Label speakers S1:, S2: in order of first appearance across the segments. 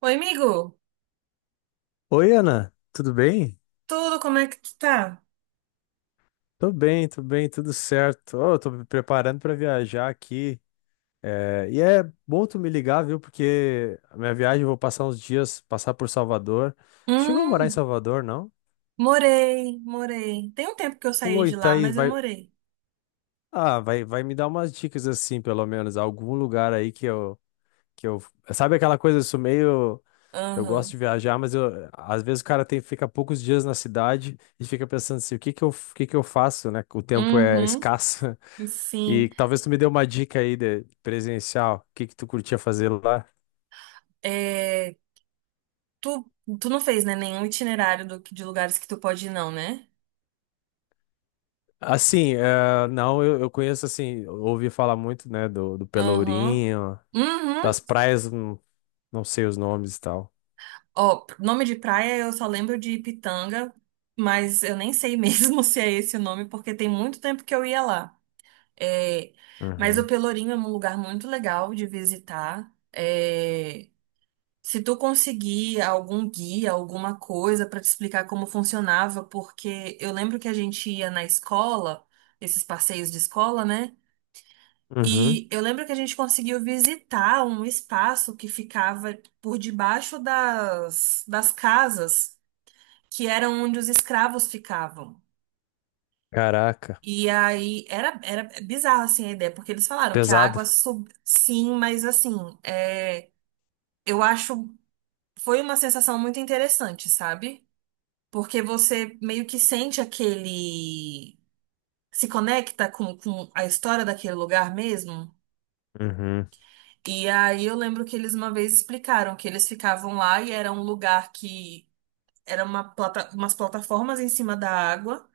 S1: Oi, amigo.
S2: Oi, Ana, tudo bem?
S1: Tudo, como é que tu tá?
S2: Tô bem, tô bem, tudo certo. Ó, eu tô me preparando pra viajar aqui. É, e é bom tu me ligar, viu? Porque a minha viagem eu vou passar uns dias, passar por Salvador. Tu chegou a morar em
S1: Hum,
S2: Salvador, não?
S1: morei, morei. Tem um tempo que eu saí
S2: Pô, e
S1: de
S2: tá
S1: lá,
S2: aí,
S1: mas eu
S2: vai.
S1: morei.
S2: Ah, vai, vai me dar umas dicas assim, pelo menos, algum lugar aí que eu. Sabe aquela coisa, eu sou meio. Eu gosto
S1: Aham.
S2: de viajar, mas às vezes o cara tem, fica poucos dias na cidade e fica pensando assim, o que que eu faço, né? O tempo é
S1: Uhum.
S2: escasso.
S1: Sim.
S2: E talvez tu me dê uma dica aí de presencial, o que que tu curtia fazer lá?
S1: É, tu, tu não fez, né, nenhum itinerário de lugares que tu pode ir, não, né?
S2: Assim, não, eu conheço assim, ouvi falar muito, né, do
S1: Aham.
S2: Pelourinho, das
S1: Uhum.
S2: praias, não, não sei os nomes e tal.
S1: Ó, nome de praia eu só lembro de Pitanga, mas eu nem sei mesmo se é esse o nome, porque tem muito tempo que eu ia lá. É, mas o
S2: Uhum.
S1: Pelourinho é um lugar muito legal de visitar. Se tu conseguir algum guia, alguma coisa pra te explicar como funcionava, porque eu lembro que a gente ia na escola, esses passeios de escola, né?
S2: Uhum.
S1: E eu lembro que a gente conseguiu visitar um espaço que ficava por debaixo das casas, que eram onde os escravos ficavam.
S2: Caraca,
S1: E aí era bizarro assim a ideia, porque eles falaram que a
S2: pesado.
S1: água sim, mas assim, é, eu acho foi uma sensação muito interessante, sabe? Porque você meio que sente aquele. Se conecta com a história daquele lugar mesmo.
S2: Uhum.
S1: E aí eu lembro que eles uma vez explicaram que eles ficavam lá e era um lugar que era uma umas plataformas em cima da água.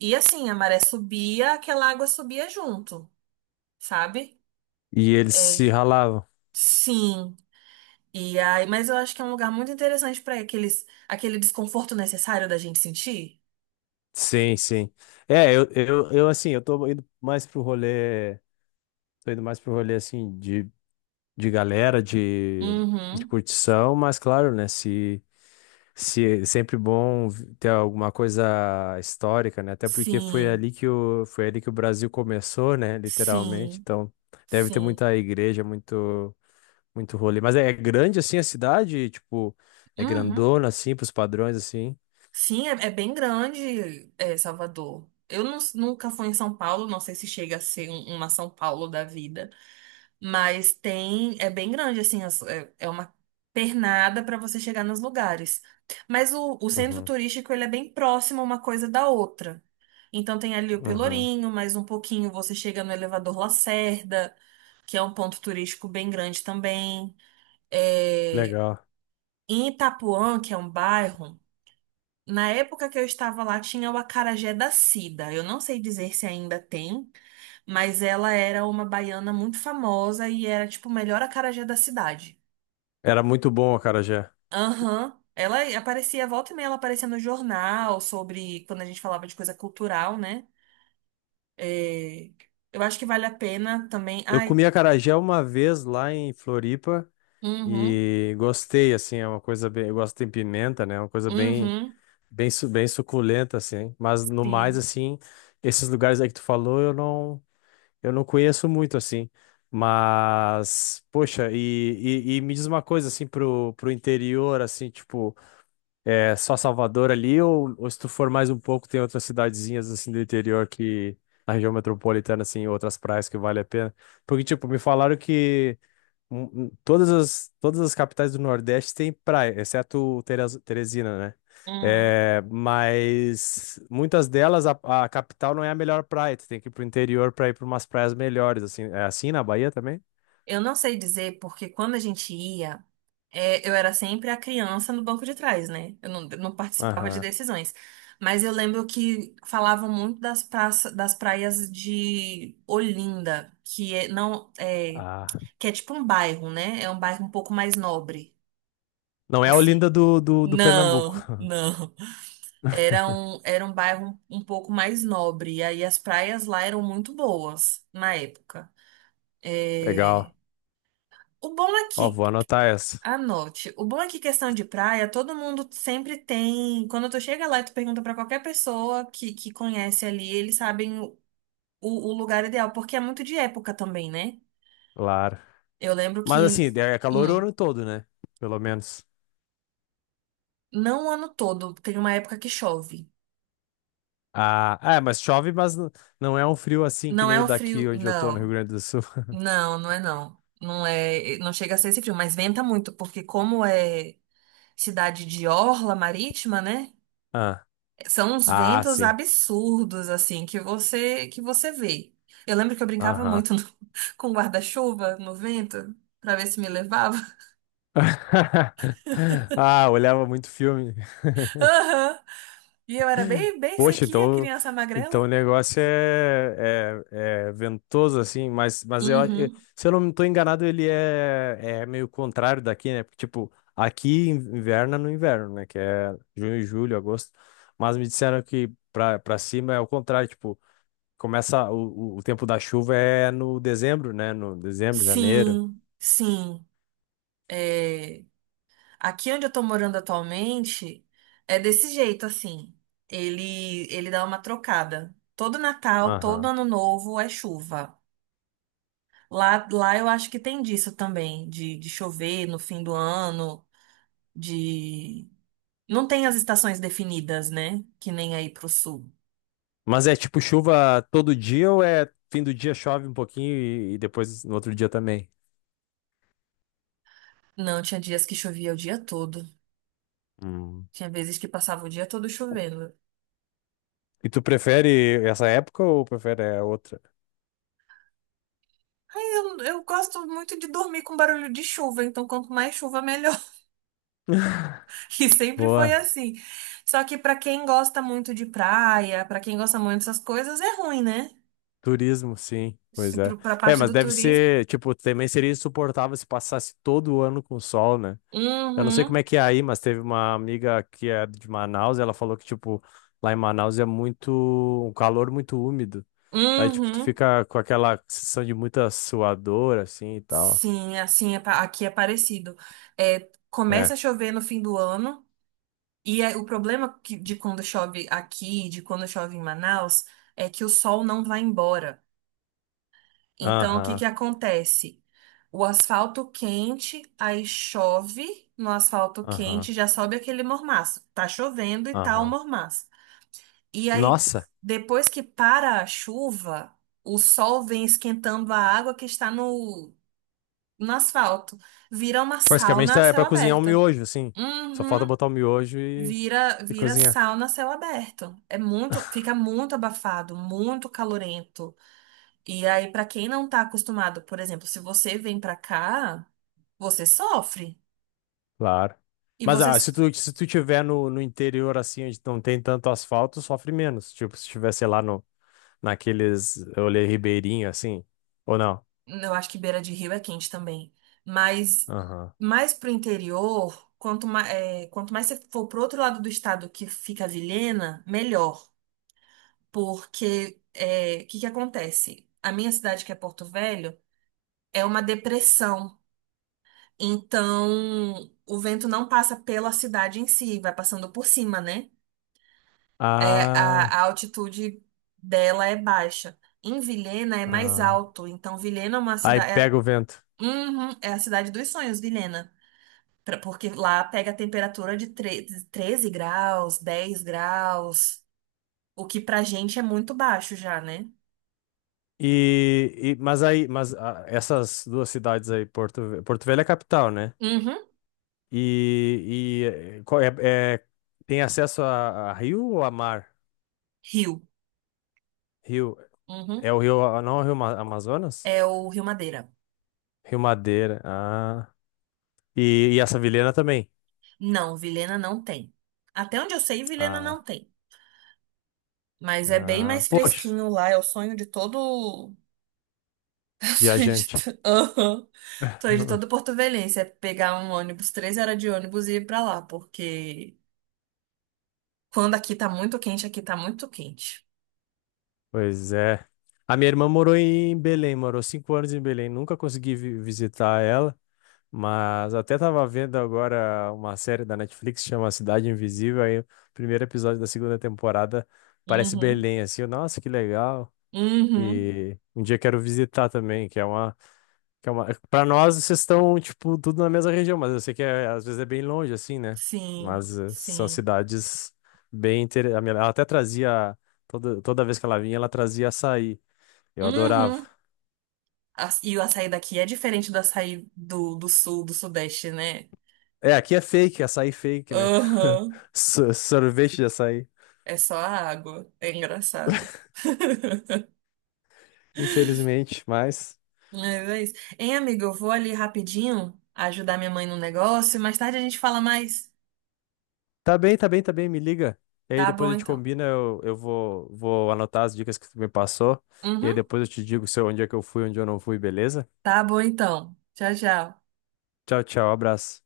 S1: E assim, a maré subia, aquela água subia junto, sabe?
S2: E eles
S1: É,
S2: se ralavam.
S1: sim. E aí, mas eu acho que é um lugar muito interessante para aquele desconforto necessário da gente sentir.
S2: Sim, sim. É, eu assim, eu tô indo mais pro rolê, assim de galera, de
S1: Uhum.
S2: curtição, mas claro, né? Se é sempre bom ter alguma coisa histórica, né? Até porque foi
S1: Sim,
S2: ali que o, foi ali que o Brasil começou, né? Literalmente.
S1: sim,
S2: Então, deve ter
S1: sim.
S2: muita igreja, muito, muito rolê. Mas é grande assim a cidade, tipo, é
S1: Uhum.
S2: grandona assim, pros padrões assim.
S1: Sim, é bem grande, Salvador. Eu nunca fui em São Paulo, não sei se chega a ser uma São Paulo da vida, mas tem, é bem grande, assim, é uma pernada para você chegar nos lugares. Mas o centro
S2: Uhum,
S1: turístico, ele é bem próximo uma coisa da outra. Então tem ali o
S2: uhum.
S1: Pelourinho, mais um pouquinho você chega no Elevador Lacerda, que é um ponto turístico bem grande também. É,
S2: Legal.
S1: Em Itapuã, que é um bairro. Na época que eu estava lá, tinha o acarajé da Cida. Eu não sei dizer se ainda tem, mas ela era uma baiana muito famosa e era, tipo, o melhor acarajé da cidade.
S2: Era muito bom o acarajé.
S1: Aham. Ela aparecia, volta e meia, ela aparecia no jornal sobre quando a gente falava de coisa cultural, né? É, Eu acho que vale a pena também.
S2: Eu
S1: Ai,
S2: comi acarajé uma vez lá em Floripa.
S1: uhum,
S2: E gostei, assim, é uma coisa bem. Eu gosto de pimenta, né? É uma coisa bem,
S1: uhum,
S2: bem, bem suculenta, assim. Mas no mais,
S1: sim.
S2: assim, esses lugares aí que tu falou, eu não conheço muito, assim. Mas, poxa, e me diz uma coisa, assim, pro interior, assim, tipo, é só Salvador ali, ou se tu for mais um pouco, tem outras cidadezinhas, assim, do interior que. Na região metropolitana, assim, outras praias que vale a pena. Porque, tipo, me falaram que todas as capitais do Nordeste têm praia, exceto Teresina, né?
S1: Hum.
S2: É, mas muitas delas, a capital não é a melhor praia. Tu tem que ir pro interior pra ir pra umas praias melhores, assim. É assim na Bahia também?
S1: Eu não sei dizer porque quando a gente ia, eu era sempre a criança no banco de trás, né? Eu não participava de
S2: Aham.
S1: decisões. Mas eu lembro que falavam muito das praças, das praias de Olinda, que é, não, é,
S2: Ah.
S1: que é tipo um bairro, né? É um bairro um pouco mais nobre,
S2: Não é a
S1: assim.
S2: Olinda do Pernambuco.
S1: Não, não. Era um bairro um pouco mais nobre. E aí as praias lá eram muito boas na época. É,
S2: Legal.
S1: o bom é
S2: Ó,
S1: que
S2: vou anotar essa.
S1: anote. O bom é que questão de praia, todo mundo sempre tem. Quando tu chega lá e tu pergunta pra qualquer pessoa que conhece ali, eles sabem o lugar ideal, porque é muito de época também, né?
S2: Claro.
S1: Eu lembro
S2: Mas
S1: que,
S2: assim, é calor o
S1: hum,
S2: ano todo, né? Pelo menos.
S1: não o ano todo, tem uma época que chove.
S2: Ah, é, mas chove, mas não é um frio assim que
S1: Não
S2: nem
S1: é
S2: o
S1: o
S2: daqui
S1: frio,
S2: onde eu tô, no Rio
S1: não.
S2: Grande do Sul.
S1: Não, não é não. Não é, não chega a ser esse frio, mas venta muito, porque como é cidade de orla marítima, né?
S2: Ah.
S1: São uns
S2: Ah,
S1: ventos
S2: sim.
S1: absurdos, assim, que você vê. Eu lembro que eu brincava
S2: Aham.
S1: muito com guarda-chuva no vento, pra ver se me levava.
S2: Ah, olhava muito filme.
S1: Aham. E eu era bem, bem
S2: Poxa,
S1: sequinha,
S2: então,
S1: criança
S2: o
S1: magrela.
S2: negócio é ventoso, assim,
S1: Uhum.
S2: se eu não estou enganado, ele é meio contrário daqui, né? Porque, tipo, aqui inverna no inverno, né? Que é junho, julho, agosto. Mas me disseram que pra cima é o contrário, tipo, começa o tempo da chuva é no dezembro, né? No dezembro, janeiro.
S1: Sim, sim. É, Aqui onde eu tô morando atualmente, é desse jeito, assim. Ele dá uma trocada. Todo Natal, todo
S2: Aham.
S1: Ano Novo é chuva. Lá eu acho que tem disso também, de chover no fim do ano, de. Não tem as estações definidas, né? Que nem aí pro sul.
S2: Mas é tipo chuva todo dia ou é fim do dia chove um pouquinho e depois no outro dia também?
S1: Não, tinha dias que chovia o dia todo.
S2: Hum.
S1: Tinha vezes que passava o dia todo chovendo.
S2: E tu prefere essa época ou prefere a outra?
S1: Aí eu gosto muito de dormir com barulho de chuva, então quanto mais chuva, melhor. E sempre foi
S2: Boa,
S1: assim. Só que pra quem gosta muito de praia, pra quem gosta muito dessas coisas, é ruim, né?
S2: turismo, sim, pois
S1: Se
S2: é.
S1: pro- Pra
S2: É,
S1: parte
S2: mas
S1: do
S2: deve
S1: turismo.
S2: ser, tipo, também seria insuportável se passasse todo o ano com sol, né? Eu não sei como
S1: Uhum,
S2: é que é aí, mas teve uma amiga que é de Manaus e ela falou que, tipo, lá em Manaus é muito, um calor muito úmido. Aí, tipo, tu
S1: uhum.
S2: fica com aquela sensação de muita suadora, assim, e tal.
S1: Sim, assim aqui é parecido. Começa
S2: É.
S1: a chover no fim do ano, e o problema de quando chove aqui, de quando chove em Manaus, é que o sol não vai embora. Então, o que
S2: Aham.
S1: que acontece? O asfalto quente, aí chove no asfalto
S2: Aham,
S1: quente, já sobe aquele mormaço. Tá chovendo e tá o
S2: aham.
S1: mormaço. E aí,
S2: Nossa,
S1: depois que para a chuva, o sol vem esquentando a água que está no asfalto. Vira uma
S2: basicamente
S1: sauna a
S2: é
S1: céu
S2: pra cozinhar um
S1: aberto.
S2: miojo, assim. Só falta
S1: Uhum.
S2: botar o miojo e,
S1: Vira,
S2: e
S1: vira
S2: cozinhar.
S1: sauna a céu aberto. Fica muito abafado, muito calorento. E aí, pra quem não tá acostumado, por exemplo, se você vem pra cá, você sofre.
S2: Claro.
S1: E
S2: Mas
S1: você,
S2: se tu tiver no interior, assim, onde não tem tanto asfalto, sofre menos. Tipo, se tiver, sei lá, no, naqueles olê ribeirinho, assim. Ou não?
S1: eu acho que beira de rio é quente também. Mas
S2: Aham.
S1: mais pro interior, quanto mais você for pro outro lado do estado que fica a Vilhena, melhor. Porque o que que acontece? A minha cidade, que é Porto Velho, é uma depressão. Então, o vento não passa pela cidade em si, vai passando por cima, né? A
S2: Ah,
S1: altitude dela é baixa. Em Vilhena é mais
S2: ah.
S1: alto. Então, Vilhena é uma
S2: Aí
S1: cidade.
S2: pega o vento.
S1: Uhum, é a cidade dos sonhos, Vilhena. Porque lá pega a temperatura de 13 graus, 10 graus, o que pra gente é muito baixo já, né?
S2: Essas duas cidades aí, Porto Velho é a capital, né?
S1: Uhum.
S2: E, e eh, qual é, é- tem acesso a rio ou a mar?
S1: Rio.
S2: Rio.
S1: Uhum.
S2: É o rio, não é o rio Amazonas?
S1: É o Rio Madeira.
S2: Rio Madeira. Ah. E essa vilena também.
S1: Não, Vilhena não tem. Até onde eu sei, Vilhena não
S2: Ah,
S1: tem. Mas é bem
S2: ah,
S1: mais
S2: poxa,
S1: fresquinho lá. É o sonho de todo. É o sonho de,
S2: viajante.
S1: to- Aham. Sonho de todo porto-velhense. É pegar um ônibus, 3 horas de ônibus e ir pra lá. Porque quando aqui tá muito quente, aqui tá muito quente.
S2: Pois é. A minha irmã morou em Belém, morou 5 anos em Belém. Nunca consegui visitar ela. Mas até tava vendo agora uma série da Netflix que chama Cidade Invisível, aí o primeiro episódio da segunda temporada parece
S1: Uhum.
S2: Belém, assim, eu, nossa, que legal.
S1: Uhum.
S2: E um dia quero visitar também. Para nós, vocês estão, tipo, tudo na mesma região, mas eu sei que às vezes é bem longe, assim, né?
S1: Sim.
S2: Mas são
S1: Sim.
S2: cidades bem interessantes. Ela até trazia, toda vez que ela vinha, ela trazia açaí. Eu adorava.
S1: Uhum. E o açaí daqui é diferente do açaí do sul, do sudeste, né?
S2: É, aqui é fake, açaí fake, né?
S1: Aham.
S2: Sorvete de açaí.
S1: É só a água. É engraçado.
S2: Infelizmente, mas.
S1: Mas é isso. Hein, amigo, eu vou ali rapidinho ajudar minha mãe no negócio e mais tarde a gente fala mais.
S2: Tá bem, tá bem, tá bem, me liga. E aí
S1: Tá
S2: depois
S1: bom,
S2: a gente
S1: então.
S2: combina, eu vou anotar as dicas que tu me passou. E aí
S1: Uhum.
S2: depois eu te digo se eu- onde é que eu fui, onde eu não fui, beleza?
S1: Tá bom, então. Tchau, tchau.
S2: Tchau, tchau, abraço.